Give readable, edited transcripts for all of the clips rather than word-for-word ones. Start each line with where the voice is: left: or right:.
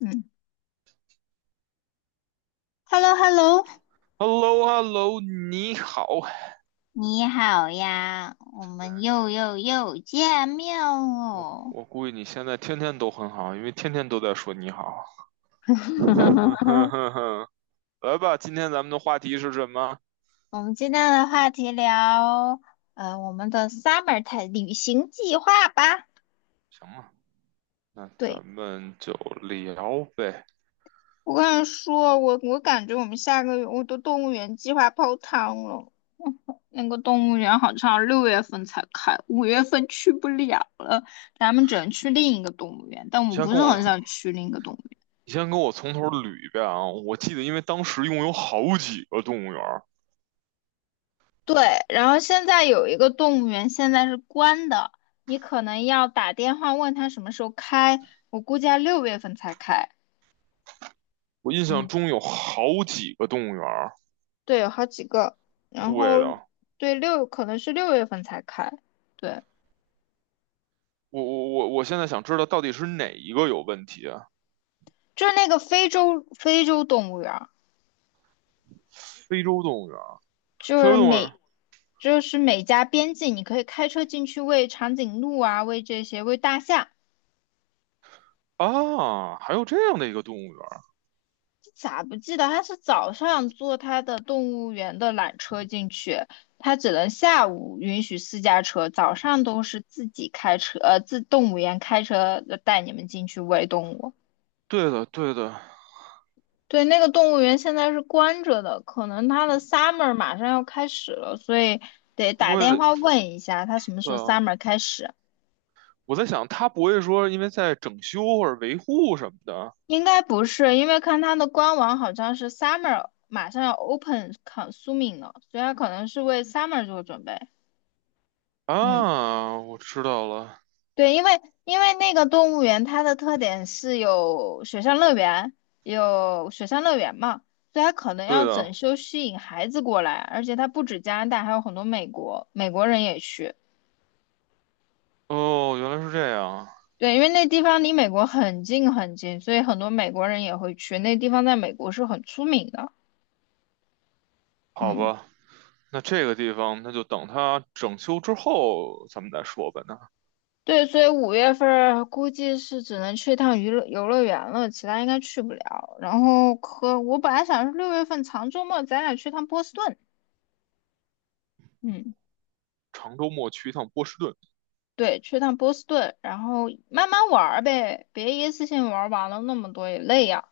left: 嗯，Hello Hello，
right: h e l l o h e l l o 你好。
left: 你好呀，我们又见面
right: 我
left: 喽。
right: 我估计你现在天天都很好，因为天天都在说你好。哼哼 哼哼，来吧，今天咱们的话题是什么？
left: 我们今天的话题聊，我们的 summer time 旅行计划吧。
right: 行了，那
left: 对，
right: 咱们就聊呗。
left: 我跟你说，我感觉我们下个月我的动物园计划泡汤了。那个动物园好像六月份才开，五月份去不了了，咱们只能去另一个动物园。但
right: 你
left: 我
right: 先
left: 不是
right: 跟我，
left: 很想去另一个动物园。
right: 你先跟我从头捋一遍啊。我记得，因为当时一共有好几个动物园，
left: 对，然后现在有一个动物园，现在是关的，你可能要打电话问他什么时候开，我估计要六月份才开。
right: 我印象
left: 嗯，
right: 中有好几个动物园。
left: 对，有好几个，然后
right: 对的，
left: 对六可能是六月份才开，对，
right: 我现在想知道到底是哪一个有问题啊？
left: 就是那个非洲动物园儿
right: 非洲动物园，
left: 就
right: 非洲
left: 是
right: 动物园。
left: 每就是每家边境，你可以开车进去喂长颈鹿啊，喂这些喂大象，
right: 啊，还有这样的一个动物园。
left: 咋不记得？他是早上坐他的动物园的缆车进去，他只能下午允许私家车，早上都是自己开车，自动物园开车带你们进去喂动物。
right: 对的，对的。
left: 对，那个动物园现在是关着的，可能他的 summer 马上要开始了，所以得
right: 他不
left: 打电
right: 会，
left: 话问一下他什么时
right: 对
left: 候
right: 啊，
left: summer 开始。
right: 我在想他不会说因为在整修或者维护什么的。
left: 应该不是，因为看他的官网好像是 summer 马上要 open consuming 了，所以他可能是为 summer 做准备。嗯。
right: 啊，我知道了，
left: 对，因为那个动物园它的特点是有水上乐园，有水上乐园嘛，所以它可能要
right: 对
left: 整
right: 的。
left: 修吸引孩子过来，而且它不止加拿大，还有很多美国人也去。
right: 哦，原来是这样。
left: 对，因为那地方离美国很近，所以很多美国人也会去。那地方在美国是很出名的，
right: 好
left: 嗯，
right: 吧，那这个地方那就等他整修之后咱们再说吧。那
left: 对，所以五月份儿估计是只能去一趟娱乐游乐园了，其他应该去不了。然后可我本来想是六月份长周末咱俩去趟波士顿，嗯。
right: 长周末去一趟波士顿，
left: 对，去趟波士顿，然后慢慢玩儿呗，别一次性玩儿完了那么多也累呀。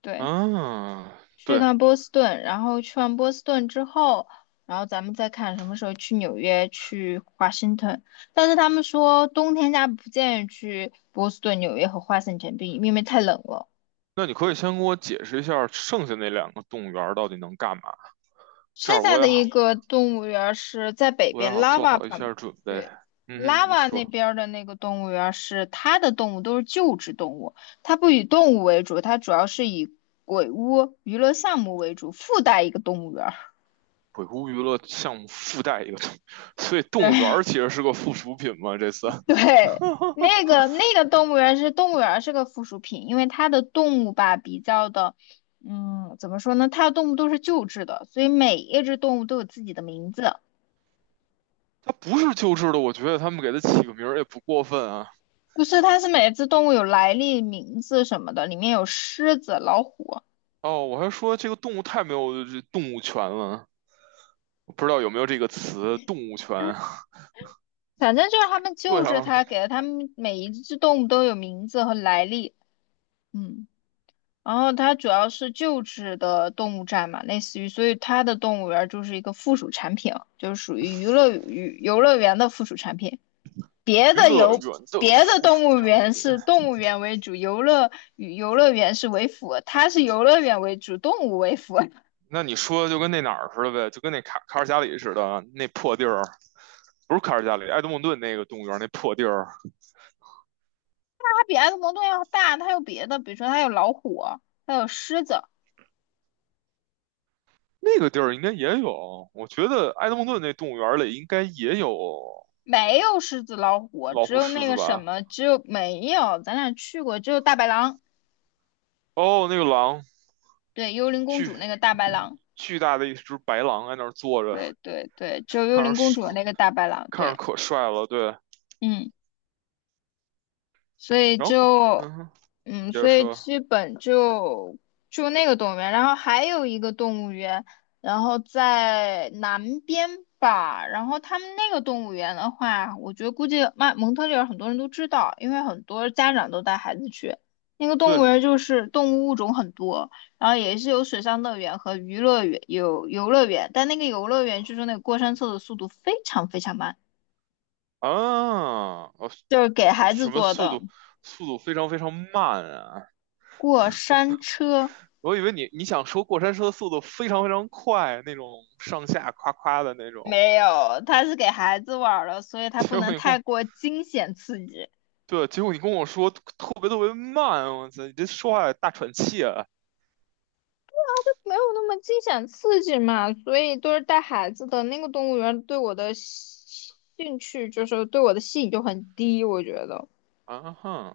left: 对，
right: 啊，
left: 去
right: 对。
left: 趟波士顿，然后去完波士顿之后，然后咱们再看什么时候去纽约、去华盛顿。但是他们说冬天家不建议去波士顿、纽约和华盛顿比因为太冷了。
right: 那你可以先给我解释一下剩下那两个动物园到底能干嘛，这
left: 剩
right: 样
left: 下
right: 我也
left: 的
right: 好，
left: 一个动物园儿是在北
right: 我也
left: 边
right: 好做
left: ，Lava
right: 好一
left: 旁，
right: 下准备。
left: 对
right: 嗯哼，你
left: ，Lava 那
right: 说。
left: 边儿的那个动物园儿是它的动物都是救治动物，它不以动物为主，它主要是以鬼屋娱乐项目为主，附带一个动物园儿
right: 鬼谷娱乐项目附带一个，所以动物园
left: 对
right: 其实是个附属品嘛。这次
left: 对，那个动物园是动物园儿是个附属品，因为它的动物吧比较的，嗯，怎么说呢？它的动物都是救治的，所以每一只动物都有自己的名字。
right: 它不是救治的，我觉得他们给它起个名儿也不过分啊。
left: 不是，它是每只动物有来历、名字什么的，里面有狮子、老虎，
right: 哦，我还说这个动物太没有动物权了，我不知道有没有这个词"动物权"。
left: 反正就是他们
right: 对
left: 救治
right: 啊，
left: 它，给了它们每一只动物都有名字和来历。嗯，然后它主要是救治的动物站嘛，类似于，所以它的动物园就是一个附属产品，就是属于娱乐娱游乐园的附属产品。别
right: 娱
left: 的
right: 乐
left: 游
right: 园的
left: 别的
right: 附
left: 动
right: 属
left: 物
right: 产
left: 园
right: 品。
left: 是动物园为主，游乐与游乐园是为辅，它是游乐园为主，动物为辅。
right: 那你说就跟那哪儿似的呗，就跟那卡尔加里似的，那破地儿，不是卡尔加里，埃德蒙顿那个动物园那破地儿，
left: 比埃德蒙顿要大，它有别的，比如说它有老虎，它有狮子，
right: 那个地儿应该也有。我觉得埃德蒙顿那动物园里应该也有
left: 没有狮子、老虎，
right: 老
left: 只
right: 虎、
left: 有
right: 狮
left: 那
right: 子
left: 个什
right: 吧。
left: 么，只有没有，咱俩去过，只有大白狼，
right: 哦，那个狼，
left: 对，幽灵公
right: 巨
left: 主那个大白狼，
right: 巨大的一只白狼在那儿坐着，
left: 对对对，只有幽
right: 看
left: 灵
right: 着
left: 公主的
right: 可
left: 那个大白狼，
right: 看着
left: 对，
right: 可帅了。对，
left: 嗯。所以
right: 然后
left: 就，
right: 嗯哼，你
left: 嗯，
right: 接着
left: 所以
right: 说。
left: 基本就就那个动物园，然后还有一个动物园，然后在南边吧，然后他们那个动物园的话，我觉得估计曼蒙特利尔很多人都知道，因为很多家长都带孩子去。那个动物
right: 对
left: 园就是动物物种很多，然后也是有水上乐园和娱乐园，有游乐园，但那个游乐园就是那个过山车的速度非常慢，
right: 啊，哦，
left: 就是给
right: 这
left: 孩子
right: 什么
left: 坐
right: 速
left: 的
right: 度？速度非常非常慢啊！
left: 过山车。
right: 我以为你想说过山车速度非常非常快那种上下夸夸的那种，
left: 没有，它是给孩子玩儿的，所以它
right: 结
left: 不
right: 果
left: 能
right: 你跟
left: 太
right: 我
left: 过惊险刺激。
right: 对，结果你跟我说特别特别慢，我操，你这说话大喘气啊！
left: 没有那么惊险刺激嘛，所以都是带孩子的那个动物园对我的兴兴趣就是对我的吸引就很低，我觉得。
right: 啊哈，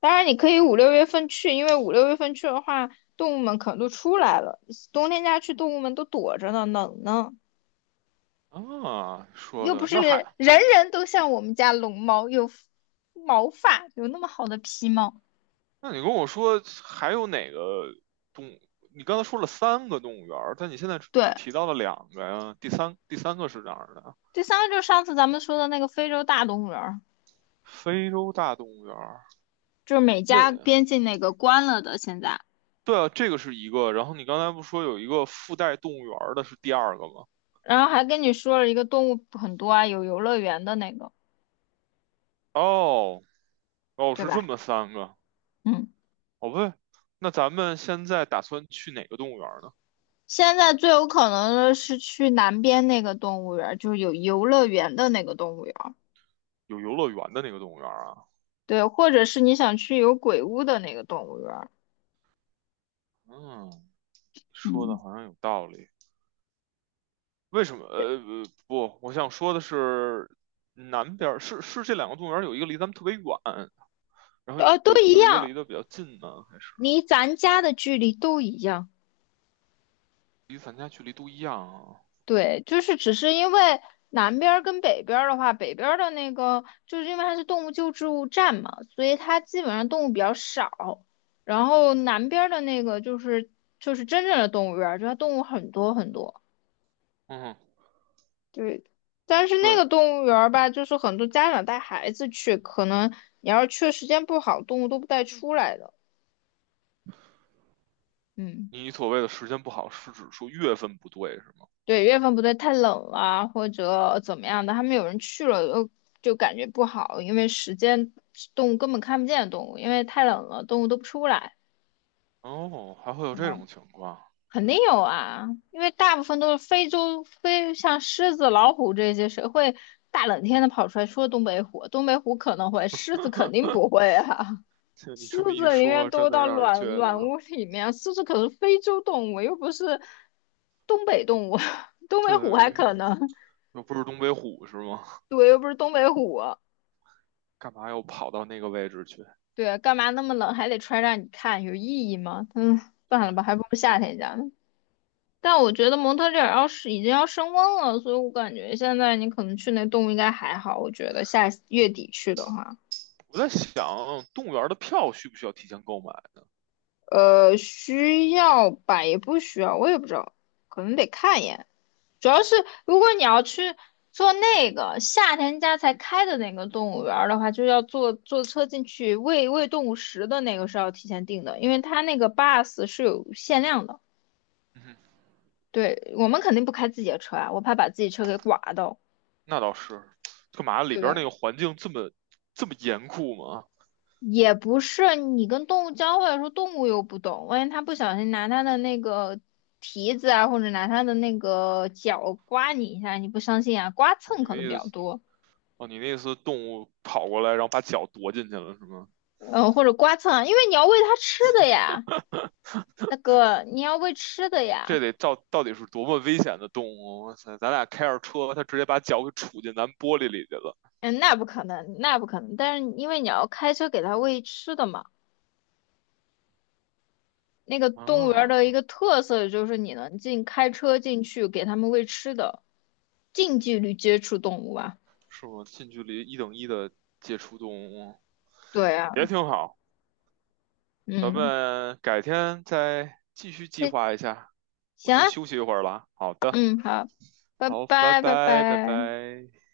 left: 当然你可以五六月份去，因为五六月份去的话，动物们可能都出来了，冬天家去动物们都躲着呢，冷呢，
right: 啊，说
left: 又不
right: 的
left: 是
right: 那
left: 人
right: 还，
left: 人都像我们家龙猫有毛发，有那么好的皮毛。
right: 那你跟我说还有哪个动？你刚才说了三个动物园儿，但你现在只
left: 对，
right: 只提到了两个呀。第三个是哪儿的？
left: 第三个就是上次咱们说的那个非洲大动物园儿，
right: 非洲大动物园儿。
left: 就是美加
right: 那
left: 边境那个关了的，现在，
right: 对啊，这个是一个。然后你刚才不说有一个附带动物园儿的是第二个吗？
left: 然后还跟你说了一个动物很多啊，有游乐园的那个，
right: 哦哦，
left: 对
right: 是这
left: 吧？
right: 么三个。
left: 嗯，
right: 哦不对，那咱们现在打算去哪个动物园儿呢？
left: 现在最有可能的是去南边那个动物园儿，就是有游乐园的那个动物园儿，
right: 有游乐园的那个动物园儿啊？
left: 对，或者是你想去有鬼屋的那个动物园儿，
right: 嗯，说的
left: 嗯，
right: 好像有道理。为什么？呃，呃不，我想说的是，南边儿是这两个动物园儿有一个离咱们特别远，然后有
left: 都
right: 有
left: 一
right: 有一个
left: 样，
right: 离得比较近呢，还是
left: 离咱家的距离都一样。
right: 离咱家距离都一样啊？
left: 对，就是只是因为南边儿跟北边儿的话，北边儿的那个就是因为它是动物救助站嘛，所以它基本上动物比较少。然后南边儿的那个就是就是真正的动物园儿，就它动物很多。
right: 嗯，
left: 对，但是那
right: 对，
left: 个动物园儿吧，就是很多家长带孩子去，可能你要是去的时间不好，动物都不带出来的。嗯。
right: 你所谓的时间不好是指说月份不对是吗？
left: 对，月份不对，太冷了或者怎么样的，他们有人去了就感觉不好，因为时间动物根本看不见动物，因为太冷了，动物都不出来。
right: 哦，还会有这
left: 嗯，
right: 种情况，
left: 肯定有啊，因为大部分都是非洲非像狮子、老虎这些，谁会大冷天的跑出来？除了东北虎，东北虎可能会，狮子肯定不会啊。
right: 这你
left: 狮
right: 这么一
left: 子宁
right: 说，
left: 愿多
right: 真的
left: 到
right: 让人
left: 暖
right: 觉
left: 暖
right: 得，
left: 屋里面，狮子可是非洲动物，又不是东北动物，东北虎还
right: 对，
left: 可能。
right: 又不是东北虎是吗？
left: 对，又不是东北虎，
right: 干嘛要跑到那个位置去？
left: 对，干嘛那么冷还得穿让你看，有意义吗？嗯，算
right: 对，
left: 了吧，还不如夏天家呢。但我觉得蒙特利尔要是已经要升温了，所以我感觉现在你可能去那动物应该还好。我觉得下月底去的话。
right: 我在想，动物园儿的票需不需要提前购买？
left: 需要吧，也不需要，我也不知道，可能得看一眼。主要是如果你要去做那个夏天家才开的那个动物园儿的话，就要坐车进去喂动物食的那个是要提前订的，因为它那个 bus 是有限量的。
right: 嗯哼，
left: 对，我们肯定不开自己的车啊，我怕把自己车给刮到，
right: 那倒是，干嘛里
left: 对
right: 边儿
left: 吧？
right: 那个环境这么严酷吗？
left: 也不是你跟动物交换的时候，动物又不懂，万一它不小心拿它的那个蹄子啊，或者拿它的那个脚刮你一下，你不相信啊？刮
right: 哦，
left: 蹭
right: 你那
left: 可能比
right: 意
left: 较
right: 思，
left: 多，
right: 哦，你那意思，动物跑过来，然后把脚夺进去了是吗？
left: 或者刮蹭啊，因为你要喂它吃的呀，大哥，你要喂吃的
right: 这
left: 呀，
right: 得到底是多么危险的动物？哇塞，咱俩开着车，它直接把脚给杵进咱玻璃里去了。
left: 嗯，那不可能，那不可能，但是因为你要开车给它喂吃的嘛，那个动物园儿
right: 啊，
left: 的一个特色就是你能开车进去给它们喂吃的，近距离接触动物啊，
right: 是吗？近距离一等一的接触动物，
left: 对啊，
right: 也挺好。咱
left: 嗯。
right: 们改天再继续计
left: 对，
right: 划一下。我
left: 行啊，
right: 先休息一会儿了啊。好的，
left: 嗯，好，拜
right: 好，拜
left: 拜，拜
right: 拜，拜
left: 拜。
right: 拜。